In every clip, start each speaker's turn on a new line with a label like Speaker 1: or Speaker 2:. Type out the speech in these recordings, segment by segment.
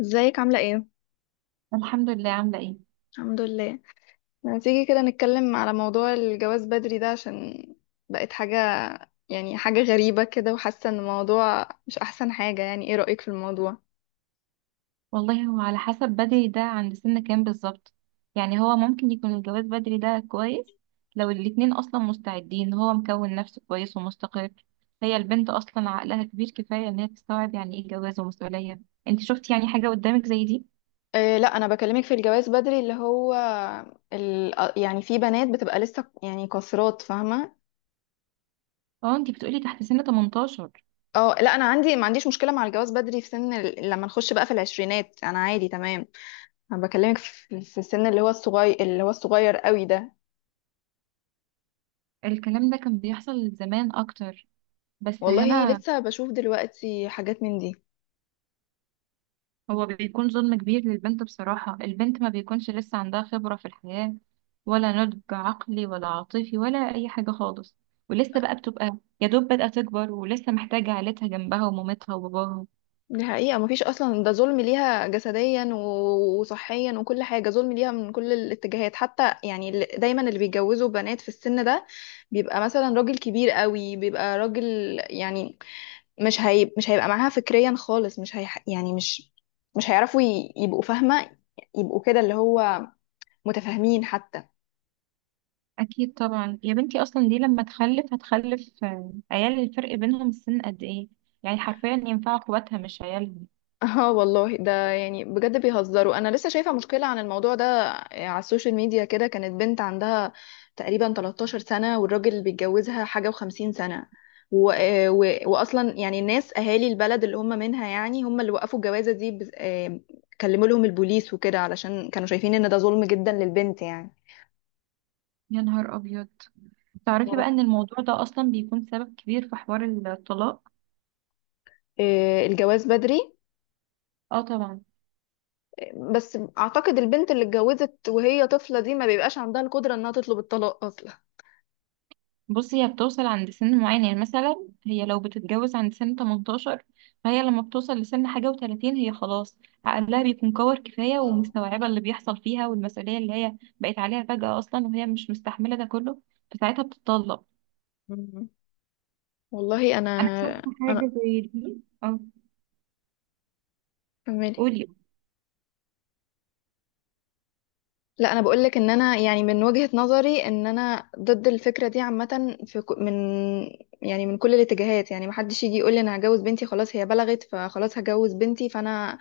Speaker 1: ازيك عاملة ايه؟
Speaker 2: الحمد لله. عاملة ايه؟
Speaker 1: الحمد لله. ما تيجي كده نتكلم على موضوع الجواز بدري ده، عشان بقت حاجة، يعني حاجة غريبة كده، وحاسة ان الموضوع مش احسن حاجة. يعني ايه رأيك في الموضوع؟
Speaker 2: والله هو على حسب بدري ده، عند سن كام بالظبط؟ يعني هو ممكن يكون الجواز بدري ده كويس لو الاتنين اصلا مستعدين، هو مكون نفسه كويس ومستقر، هي البنت اصلا عقلها كبير كفاية ان هي تستوعب يعني ايه جواز ومسؤولية. انت شفتي يعني حاجة قدامك زي دي؟
Speaker 1: إيه، لا انا بكلمك في الجواز بدري اللي هو يعني في بنات بتبقى لسه يعني قاصرات، فاهمة؟
Speaker 2: اه، انت بتقولي تحت سن 18.
Speaker 1: اه، لا انا عندي ما عنديش مشكلة مع الجواز بدري في سن لما نخش بقى في العشرينات انا عادي تمام. انا بكلمك في السن اللي هو الصغير، اللي هو الصغير قوي ده.
Speaker 2: الكلام ده كان بيحصل زمان اكتر، بس
Speaker 1: والله
Speaker 2: هنا.
Speaker 1: لسه بشوف دلوقتي حاجات من دي.
Speaker 2: هو بيكون ظلم كبير للبنت بصراحة، البنت ما بيكونش لسه عندها خبرة في الحياة، ولا نضج عقلي ولا عاطفي ولا أي حاجة خالص، ولسه بقى بتبقى يا دوب بدأت تكبر ولسه محتاجة عيلتها جنبها ومامتها وباباها.
Speaker 1: دي حقيقة، مفيش أصلا، ده ظلم ليها جسديا وصحيا وكل حاجة، ظلم ليها من كل الاتجاهات. حتى يعني دايما اللي بيتجوزوا بنات في السن ده بيبقى مثلا راجل كبير قوي، بيبقى راجل، يعني مش هيبقى معاها فكريا خالص، مش هي يعني مش هيعرفوا يبقوا فاهمة، يبقوا كده اللي هو متفاهمين حتى.
Speaker 2: أكيد طبعا يا بنتي، أصلا دي لما تخلف هتخلف عيال الفرق بينهم السن قد إيه، يعني حرفيا ينفعوا أخواتها مش عيالهم.
Speaker 1: اه والله، ده يعني بجد بيهزروا. انا لسه شايفه مشكله عن الموضوع ده على السوشيال ميديا كده، كانت بنت عندها تقريبا 13 سنه، والراجل اللي بيتجوزها حاجه و50 سنه واصلا يعني الناس اهالي البلد اللي هم منها، يعني هم اللي وقفوا الجوازه دي كلموا لهم البوليس وكده، علشان كانوا شايفين ان ده ظلم جدا للبنت يعني.
Speaker 2: يا نهار أبيض، تعرفي
Speaker 1: واو.
Speaker 2: بقى إن الموضوع ده أصلا بيكون سبب كبير في حوار الطلاق؟
Speaker 1: الجواز بدري،
Speaker 2: اه طبعا.
Speaker 1: بس اعتقد البنت اللي اتجوزت وهي طفله دي ما بيبقاش عندها القدره انها تطلب الطلاق اصلا.
Speaker 2: بصي، هي بتوصل عند سن معين، يعني مثلا هي لو بتتجوز عند سن 18، فهي لما بتوصل لسن حاجة وتلاتين هي خلاص، عقلها بيكون كور كفاية ومستوعبة اللي بيحصل فيها والمسؤولية اللي هي بقت عليها فجأة أصلا وهي مش مستحملة ده كله، فساعتها بتطلق.
Speaker 1: مم. والله انا
Speaker 2: أنا شفت
Speaker 1: انا
Speaker 2: حاجة زي دي أه.
Speaker 1: فهماني.
Speaker 2: قولي.
Speaker 1: لا انا بقول لك ان انا، يعني من وجهة نظري، ان انا ضد الفكرة دي عامة في من، يعني من كل الاتجاهات. يعني محدش يجي يقول لي انا هجوز بنتي، خلاص هي بلغت فخلاص هجوز بنتي، فانا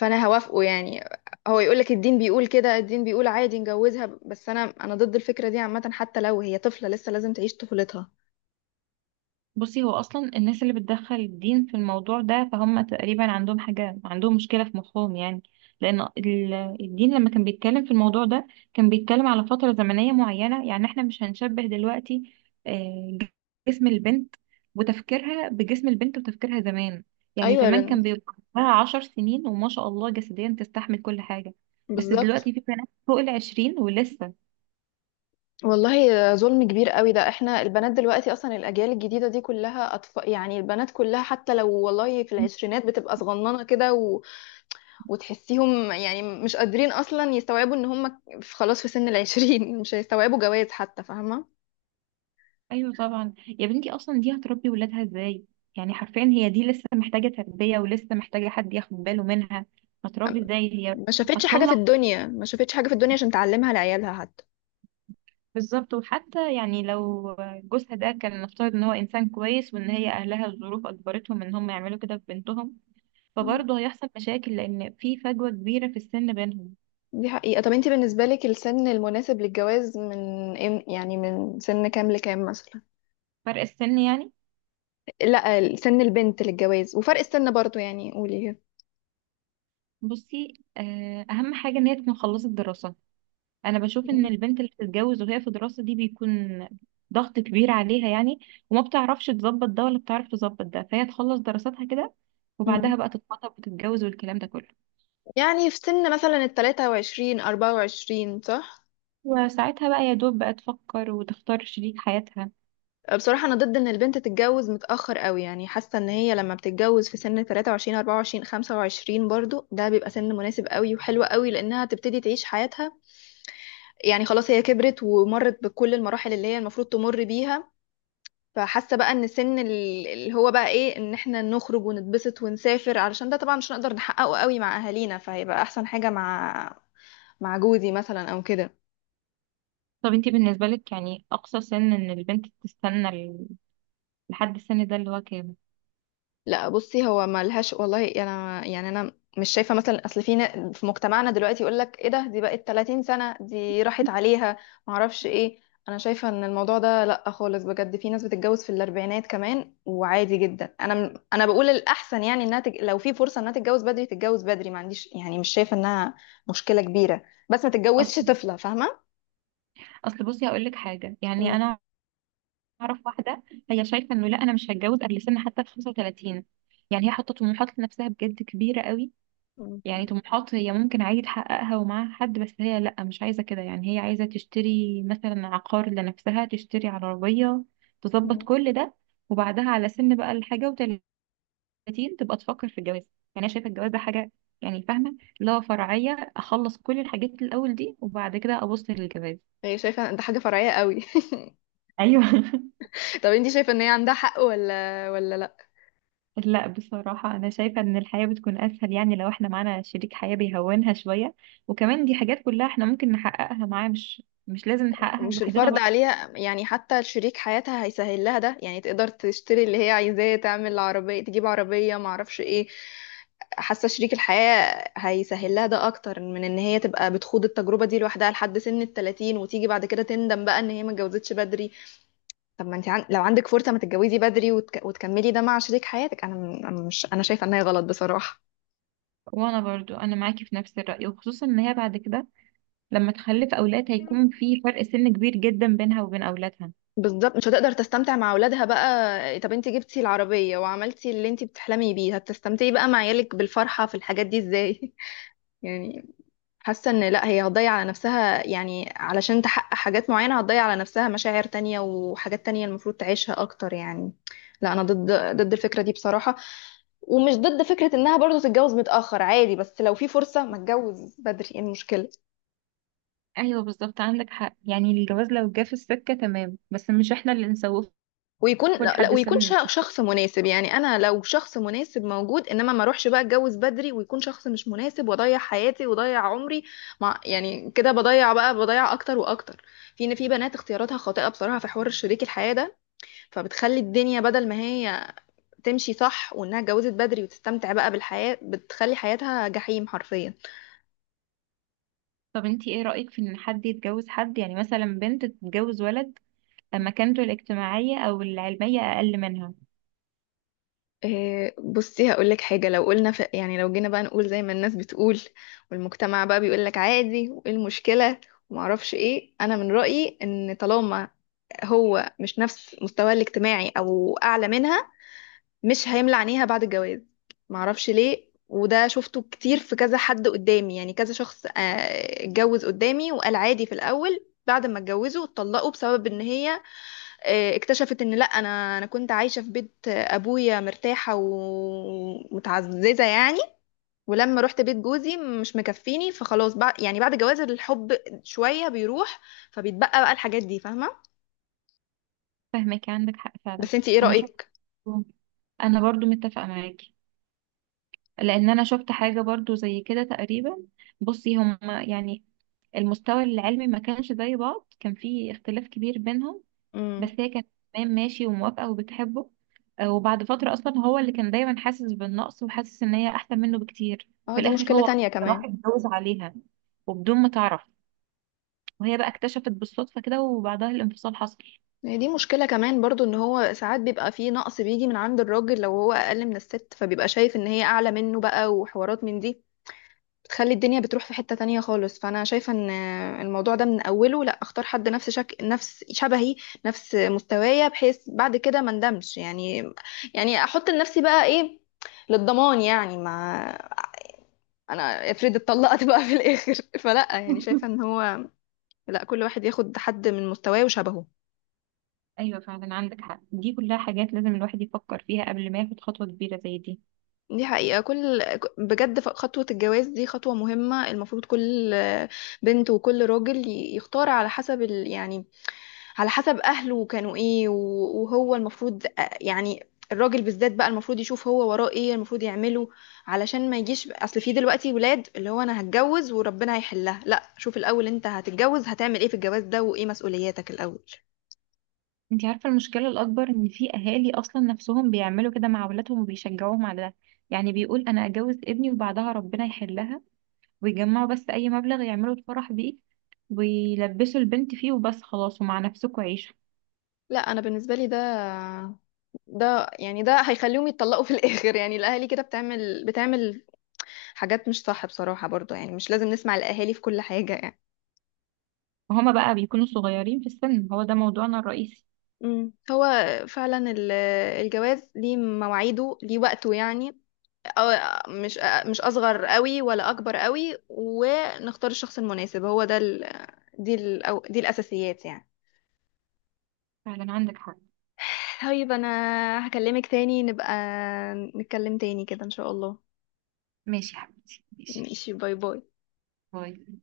Speaker 1: فانا هوافقه يعني. هو يقول لك الدين بيقول كده، الدين بيقول عادي نجوزها. بس انا ضد الفكرة دي عامة، حتى لو هي طفلة لسه لازم تعيش طفولتها.
Speaker 2: بصي، هو اصلا الناس اللي بتدخل الدين في الموضوع ده فهم تقريبا عندهم حاجه، عندهم مشكله في مخهم يعني. لان الدين لما كان بيتكلم في الموضوع ده كان بيتكلم على فتره زمنيه معينه، يعني احنا مش هنشبه دلوقتي آه، جسم البنت وتفكيرها بجسم البنت وتفكيرها زمان. يعني
Speaker 1: ايوه
Speaker 2: زمان كان بيبقى لها 10 سنين وما شاء الله جسديا تستحمل كل حاجه، بس
Speaker 1: بالظبط.
Speaker 2: دلوقتي في بنات فوق العشرين ولسه.
Speaker 1: والله ظلم كبير قوي ده، احنا البنات دلوقتي اصلا الاجيال الجديده دي كلها اطفال، يعني البنات كلها حتى لو والله في العشرينات بتبقى صغننه كده، وتحسيهم يعني مش قادرين اصلا يستوعبوا ان هم خلاص في سن العشرين مش هيستوعبوا جواز حتى، فاهمه؟
Speaker 2: ايوه طبعا يا بنتي، اصلا دي هتربي ولادها ازاي؟ يعني حرفيا هي دي لسه محتاجه تربيه ولسه محتاجه حد ياخد باله منها، هتربي ازاي هي؟
Speaker 1: ما شافتش حاجه
Speaker 2: هتطلع.
Speaker 1: في الدنيا، ما شافتش حاجه في الدنيا عشان تعلمها لعيالها حتى.
Speaker 2: بالظبط، وحتى يعني لو جوزها ده كان نفترض ان هو انسان كويس وان هي اهلها الظروف اجبرتهم ان هم يعملوا كده في بنتهم،
Speaker 1: مم.
Speaker 2: فبرضه هيحصل مشاكل لان في فجوه كبيره في السن بينهم.
Speaker 1: دي حقيقه. طب انت بالنسبه لك السن المناسب للجواز من يعني من سن كام لكام مثلا؟
Speaker 2: فرق السن يعني؟
Speaker 1: لا، سن البنت للجواز وفرق السن برضو، يعني قولي.
Speaker 2: بصي اهم حاجه ان هي تكون خلصت دراسه. انا بشوف ان البنت اللي بتتجوز وهي في دراسة دي بيكون ضغط كبير عليها يعني، وما بتعرفش تظبط ده ولا بتعرف تظبط ده، فهي تخلص دراساتها كده
Speaker 1: مم.
Speaker 2: وبعدها بقى تتخطب وتتجوز والكلام ده كله.
Speaker 1: يعني في سن مثلا التلاتة وعشرين أربعة وعشرين، صح؟
Speaker 2: وساعتها بقى يا دوب بقى تفكر وتختار شريك حياتها.
Speaker 1: بصراحة أنا ضد إن البنت تتجوز متأخر قوي، يعني حاسة إن هي لما بتتجوز في سن 23 24 25 برضو، ده بيبقى سن مناسب قوي وحلو قوي، لأنها تبتدي تعيش حياتها. يعني خلاص هي كبرت ومرت بكل المراحل اللي هي المفروض تمر بيها. فحاسة بقى إن سن اللي هو بقى إيه، إن إحنا نخرج ونتبسط ونسافر، علشان ده طبعا مش هنقدر نحققه قوي مع أهالينا، فهيبقى أحسن حاجة مع جوزي مثلا أو كده.
Speaker 2: طب انتي بالنسبة لك يعني اقصى سن ان البنت تستنى لحد السن ده اللي هو كام؟
Speaker 1: لا بصي، هو ملهاش. والله انا يعني انا مش شايفه مثلا، اصل في في مجتمعنا دلوقتي يقول لك ايه ده، دي بقت 30 سنه دي راحت عليها، ما اعرفش ايه. انا شايفه ان الموضوع ده لا خالص، بجد في ناس بتتجوز في الاربعينات كمان وعادي جدا. انا انا بقول الاحسن، يعني انها لو في فرصه انها تتجوز بدري تتجوز بدري، ما عنديش يعني، مش شايفه انها مشكله كبيره. بس ما
Speaker 2: اصل
Speaker 1: تتجوزش طفله، فاهمه؟
Speaker 2: اصل بصي هقول لك حاجة، يعني
Speaker 1: مم.
Speaker 2: انا اعرف واحدة، هي شايفة انه لا انا مش هتجوز قبل سن حتى ال 35، يعني هي حاطة طموحات لنفسها بجد كبيرة قوي.
Speaker 1: مم.
Speaker 2: يعني طموحات هي ممكن عادي تحققها ومعاها حد، بس هي لأ مش عايزة كده، يعني هي عايزة تشتري مثلا عقار لنفسها، تشتري عربية، تظبط
Speaker 1: مم.
Speaker 2: كل ده، وبعدها على سن بقى الحاجة وتلاتين تبقى تفكر في الجواز. يعني أنا شايفة الجواز ده حاجة، يعني فاهمة، اللي هو فرعية، أخلص كل الحاجات الأول دي وبعد كده أبص للجواز.
Speaker 1: هي شايفه إن ده حاجه فرعيه قوي
Speaker 2: أيوه
Speaker 1: طب انتي شايفه ان هي عندها حق ولا لا؟
Speaker 2: لا بصراحة أنا شايفة إن الحياة بتكون أسهل، يعني لو إحنا معانا شريك حياة بيهونها شوية، وكمان دي حاجات كلها إحنا ممكن نحققها معاه، مش لازم نحققها
Speaker 1: ومش الفرض
Speaker 2: لوحدنا.
Speaker 1: عليها، يعني حتى شريك حياتها هيسهل لها ده، يعني تقدر تشتري اللي هي عايزاه، تعمل عربية، تجيب عربية، معرفش ايه. حاسة شريك الحياة هيسهل لها ده اكتر من ان هي تبقى بتخوض التجربة دي لوحدها لحد سن التلاتين، وتيجي بعد كده تندم بقى ان هي ما اتجوزتش بدري. طب ما انت لو عندك فرصة ما تتجوزي بدري وتكملي ده مع شريك حياتك، انا أنا مش، انا شايفة ان هي غلط بصراحة.
Speaker 2: وانا برضو انا معاكي في نفس الرأي، وخصوصا ان هي بعد كده لما تخلف اولاد هيكون في فرق سن كبير جدا بينها وبين اولادها.
Speaker 1: بالظبط، مش هتقدر تستمتع مع اولادها بقى. طب انت جبتي العربية وعملتي اللي انت بتحلمي بيه، هتستمتعي بقى مع عيالك بالفرحة في الحاجات دي ازاي؟ يعني حاسة ان لا، هي هتضيع على نفسها، يعني علشان تحقق حاجات معينة هتضيع على نفسها مشاعر تانية وحاجات تانية المفروض تعيشها اكتر يعني. لا انا ضد الفكرة دي بصراحة. ومش ضد فكرة انها برضو تتجوز متأخر، عادي، بس لو في فرصة ما تتجوز بدري ايه المشكلة؟
Speaker 2: ايوه بالظبط، عندك حق، يعني الجواز لو جه في السكة تمام بس مش احنا اللي نسوفه
Speaker 1: ويكون، لا لا،
Speaker 2: لحد
Speaker 1: ويكون
Speaker 2: سن كتير.
Speaker 1: شخص مناسب، يعني انا لو شخص مناسب موجود، انما ما اروحش بقى اتجوز بدري ويكون شخص مش مناسب، واضيع حياتي واضيع عمري مع، يعني كده بضيع بقى، بضيع اكتر واكتر. في ان في بنات اختياراتها خاطئة بصراحة في حوار شريك الحياة ده، فبتخلي الدنيا بدل ما هي تمشي صح وانها اتجوزت بدري وتستمتع بقى بالحياة، بتخلي حياتها جحيم حرفيا.
Speaker 2: طب انتي ايه رأيك في ان حد يتجوز حد، يعني مثلا بنت تتجوز ولد مكانته الاجتماعية او العلمية اقل منها؟
Speaker 1: إيه، بصي هقول لك حاجه. لو قلنا يعني لو جينا بقى نقول زي ما الناس بتقول والمجتمع بقى بيقول لك عادي، وايه المشكله، ومعرفش ايه، انا من رايي ان طالما هو مش نفس مستواه الاجتماعي او اعلى منها، مش هيملى عينيها بعد الجواز. معرفش ليه، وده شفته كتير في كذا حد قدامي، يعني كذا شخص اتجوز قدامي وقال عادي في الاول، بعد ما اتجوزوا اتطلقوا بسبب ان هي اكتشفت ان لا، انا كنت عايشه في بيت ابويا مرتاحه ومتعززه يعني، ولما رحت بيت جوزي مش مكفيني، فخلاص بقى يعني بعد جواز الحب شويه بيروح. فبيتبقى بقى الحاجات دي، فاهمه؟
Speaker 2: فاهمك، عندك حق فعلا.
Speaker 1: بس انتي ايه
Speaker 2: انا شفت
Speaker 1: رايك؟
Speaker 2: انا برضو متفقة معاكي، لان انا شفت حاجة برضو زي كده تقريبا. بصي هما يعني المستوى العلمي ما كانش زي بعض، كان في اختلاف كبير بينهم، بس
Speaker 1: امم.
Speaker 2: هي كانت تمام ماشي وموافقة وبتحبه. وبعد فترة أصلا هو اللي كان دايما حاسس بالنقص وحاسس إن هي أحسن منه بكتير.
Speaker 1: اه،
Speaker 2: في
Speaker 1: دي
Speaker 2: الآخر
Speaker 1: مشكله
Speaker 2: هو
Speaker 1: تانية
Speaker 2: أصلاً راح
Speaker 1: كمان.
Speaker 2: اتجوز عليها وبدون ما تعرف، وهي بقى اكتشفت بالصدفة كده وبعدها الانفصال حصل.
Speaker 1: هي دي مشكله كمان برضو، ان هو ساعات بيبقى فيه نقص بيجي من عند الراجل، لو هو اقل من الست فبيبقى شايف ان هي اعلى منه بقى وحوارات من دي، بتخلي الدنيا بتروح في حتة تانية خالص. فأنا شايفة إن الموضوع ده من أوله، لأ أختار حد نفس نفس شبهي، نفس مستوايا، بحيث بعد كده ما ندمش يعني. يعني أحط لنفسي بقى إيه، للضمان يعني، ما أنا افرض اتطلقت بقى في الآخر فلأ يعني شايفة إن هو، لأ كل واحد ياخد حد من مستواه وشبهه.
Speaker 2: أيوة فعلا عندك حق، دي كلها حاجات لازم الواحد يفكر فيها قبل ما ياخد خطوة كبيرة زي دي.
Speaker 1: دي حقيقة، كل بجد خطوة الجواز دي خطوة مهمة، المفروض كل بنت وكل راجل يختار على حسب يعني على حسب أهله كانوا إيه وهو المفروض يعني الراجل بالذات بقى المفروض يشوف هو وراه إيه، المفروض يعمله، علشان ما يجيش أصل في دلوقتي ولاد اللي هو أنا هتجوز وربنا هيحلها. لا شوف الأول، أنت هتتجوز هتعمل إيه في الجواز ده، وإيه مسؤولياتك الأول.
Speaker 2: انتي عارفة المشكلة الأكبر؟ إن في أهالي أصلا نفسهم بيعملوا كده مع أولادهم وبيشجعوهم على ده، يعني بيقول أنا أجوز ابني وبعدها ربنا يحلها، ويجمعوا بس أي مبلغ يعملوا الفرح بيه ويلبسوا البنت فيه وبس خلاص ومع نفسكوا عيشوا.
Speaker 1: لا انا بالنسبه لي ده يعني ده هيخليهم يتطلقوا في الاخر، يعني الاهالي كده بتعمل حاجات مش صح بصراحه، برضو يعني مش لازم نسمع الاهالي في كل حاجه يعني.
Speaker 2: وهما بقى بيكونوا صغيرين في السن، هو ده موضوعنا الرئيسي.
Speaker 1: هو فعلا الجواز ليه مواعيده ليه وقته يعني، أو- مش مش اصغر قوي ولا اكبر قوي، ونختار الشخص المناسب، هو ده دي أو دي الاساسيات يعني.
Speaker 2: فعلا عندك حق.
Speaker 1: طيب انا هكلمك تاني، نبقى نتكلم تاني كده ان شاء الله.
Speaker 2: ماشي يا حبيبتي، ماشي،
Speaker 1: ماشي، باي باي.
Speaker 2: باي.